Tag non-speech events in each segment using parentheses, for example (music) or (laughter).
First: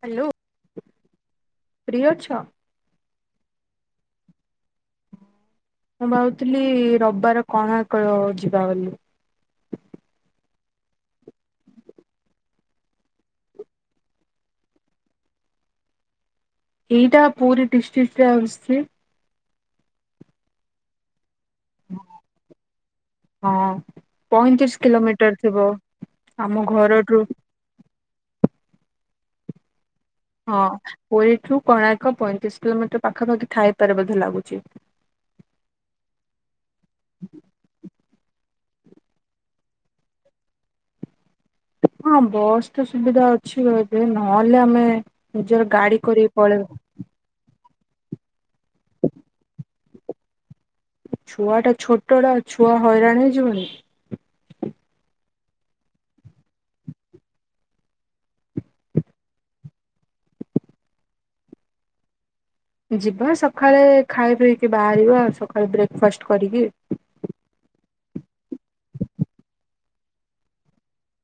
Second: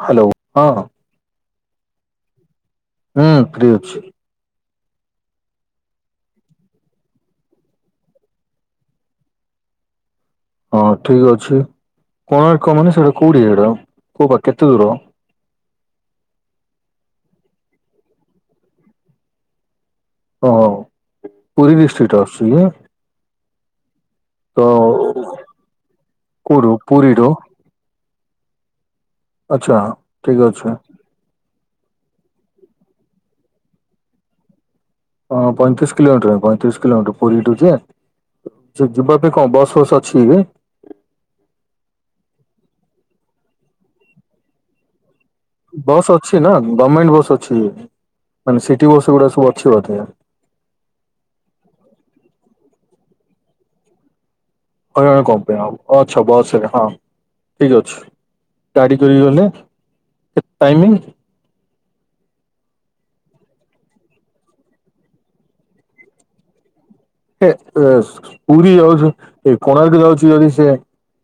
Hello ହଁ free ଅଛ ହୁଁ ଫ୍ରି ଅଛି। ମୁଁ ଭାବୁଥିଲି ରବିବାର କଣ (unintelligible) ଯିବା ବୋଲି। ହଁ ଠିକ ଅଛି କୋଣାର୍କ ମାନେ ସେଟା କୋଉଠି (unintelligible) କୋଉ ପା କେତେ ଦୂର? ଏଇଟା ପୁରୀ ଡିଷ୍ଟିକରେ (unintelligible) (unintelligible) ପୁରୀ ଡିଷ୍ଟ୍ରିକ୍ଟ ଆସଛି କି? ହଁ। ତ ପଇଁତିରିଶ କିଲୋମିଟର ଥିବ ଆମ କୋଉଠୁ ଘରଠୁ ପୁରୀରୁ ଆଚଛା। ହଁ ପ ଠୁ କଣାର୍କ ପଇଁତିରିଶ କିଲୋମିଟର ପାଖାପାଖି ଥାଇପାରେ ବୋଧେ ଲାଗୁଛି। ହଁ ପଇତିଶ କିଲୋମିଟର ପତିରିଶ କିଲୋମିଟର ପୁରୀଠୁଛି ଯିବା ପାଇଁ କଣ ବସ୍ ଫସ୍ ଅଛି କି? ହଁ ବସ୍ ତ ସୁବିଧା ଅଛି ର ଏବେ ନହେଲେ ଆମେ ନିଜର ଗାଡି ବସ୍ କରିକି ଅଛି ନା ପଳେଇବା। ଗର୍ମେଣ୍ଟ ବସ୍ ଅଛି। ମାନେ ସିଟି ବସ ଗୁଡା ସବୁ ଅଛି ବୋଧେ। ଛୁଆ ଟା ଛୋଟଟ ଛୁଆ। ହଇରାଣ ଜୋରେ। ହଇରାଣ କମ୍ ପାଇଁ ଆଚ୍ଛା ବସରେ ହଁ ଠିକ ଅଛି ଗାଡ଼ି କରିକି ଗଲେ କେତେ ଟାଇମିଂ। ଯିବା ସକାଳେ ଖାଇ ପିଇକି ବାହାରିବା ସକାଳେ ବ୍ରେକ୍ଫାଷ୍ଟ କରିକି। ଏ ପୁରୀ ଯାଉଛି ଏ କୋଣାର୍କ ଯାଉଛି ଯଦି ସେ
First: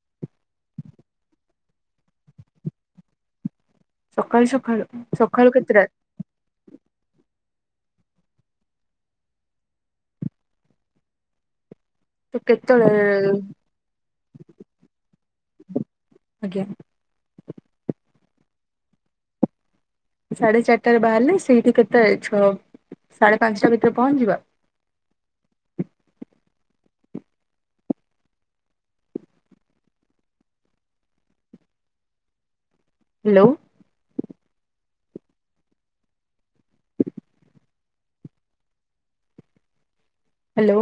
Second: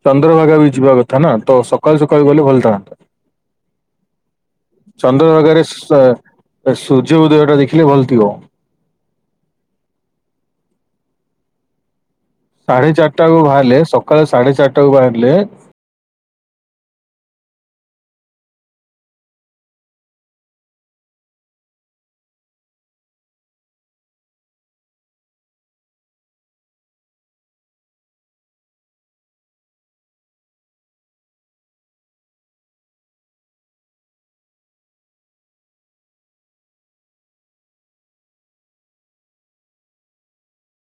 ଚନ୍ଦ୍ରଭାଗା ବି ଯିବା କଥା ନା ତ ସକାଳୁ ସକାଳୁ ଗଲେ ଭଲ ଥାନ୍ତା ସକାଳୁ ସକାଳୁ ସକାଳୁ ଚନ୍ଦ୍ରଭାଗାରେ କେତେଟା ସୂର୍ଯ୍ୟ ଉଦୟ ଟା ଦେଖି ଭଲ ଥିବ। ତ ସାଢେ କେତେବେଳେ ଚାରିଟାୁ ବାହାରିଲେ ସକାଳେ ସାଢେ ଚାରିଟାକୁ ବାହାରିଲେ। ଆଜ୍ଞା ସାଢେ ଚାରିଟାରେ ବାହାରିଲେ ସେଇଠି କେତେ ଛଅ ସାଢେ ପାଞ୍ଚଟା ଭିତରେ ପହଞ୍ଚିବା। ହ୍ୟାଲୋ। ହ୍ୟାଲୋ।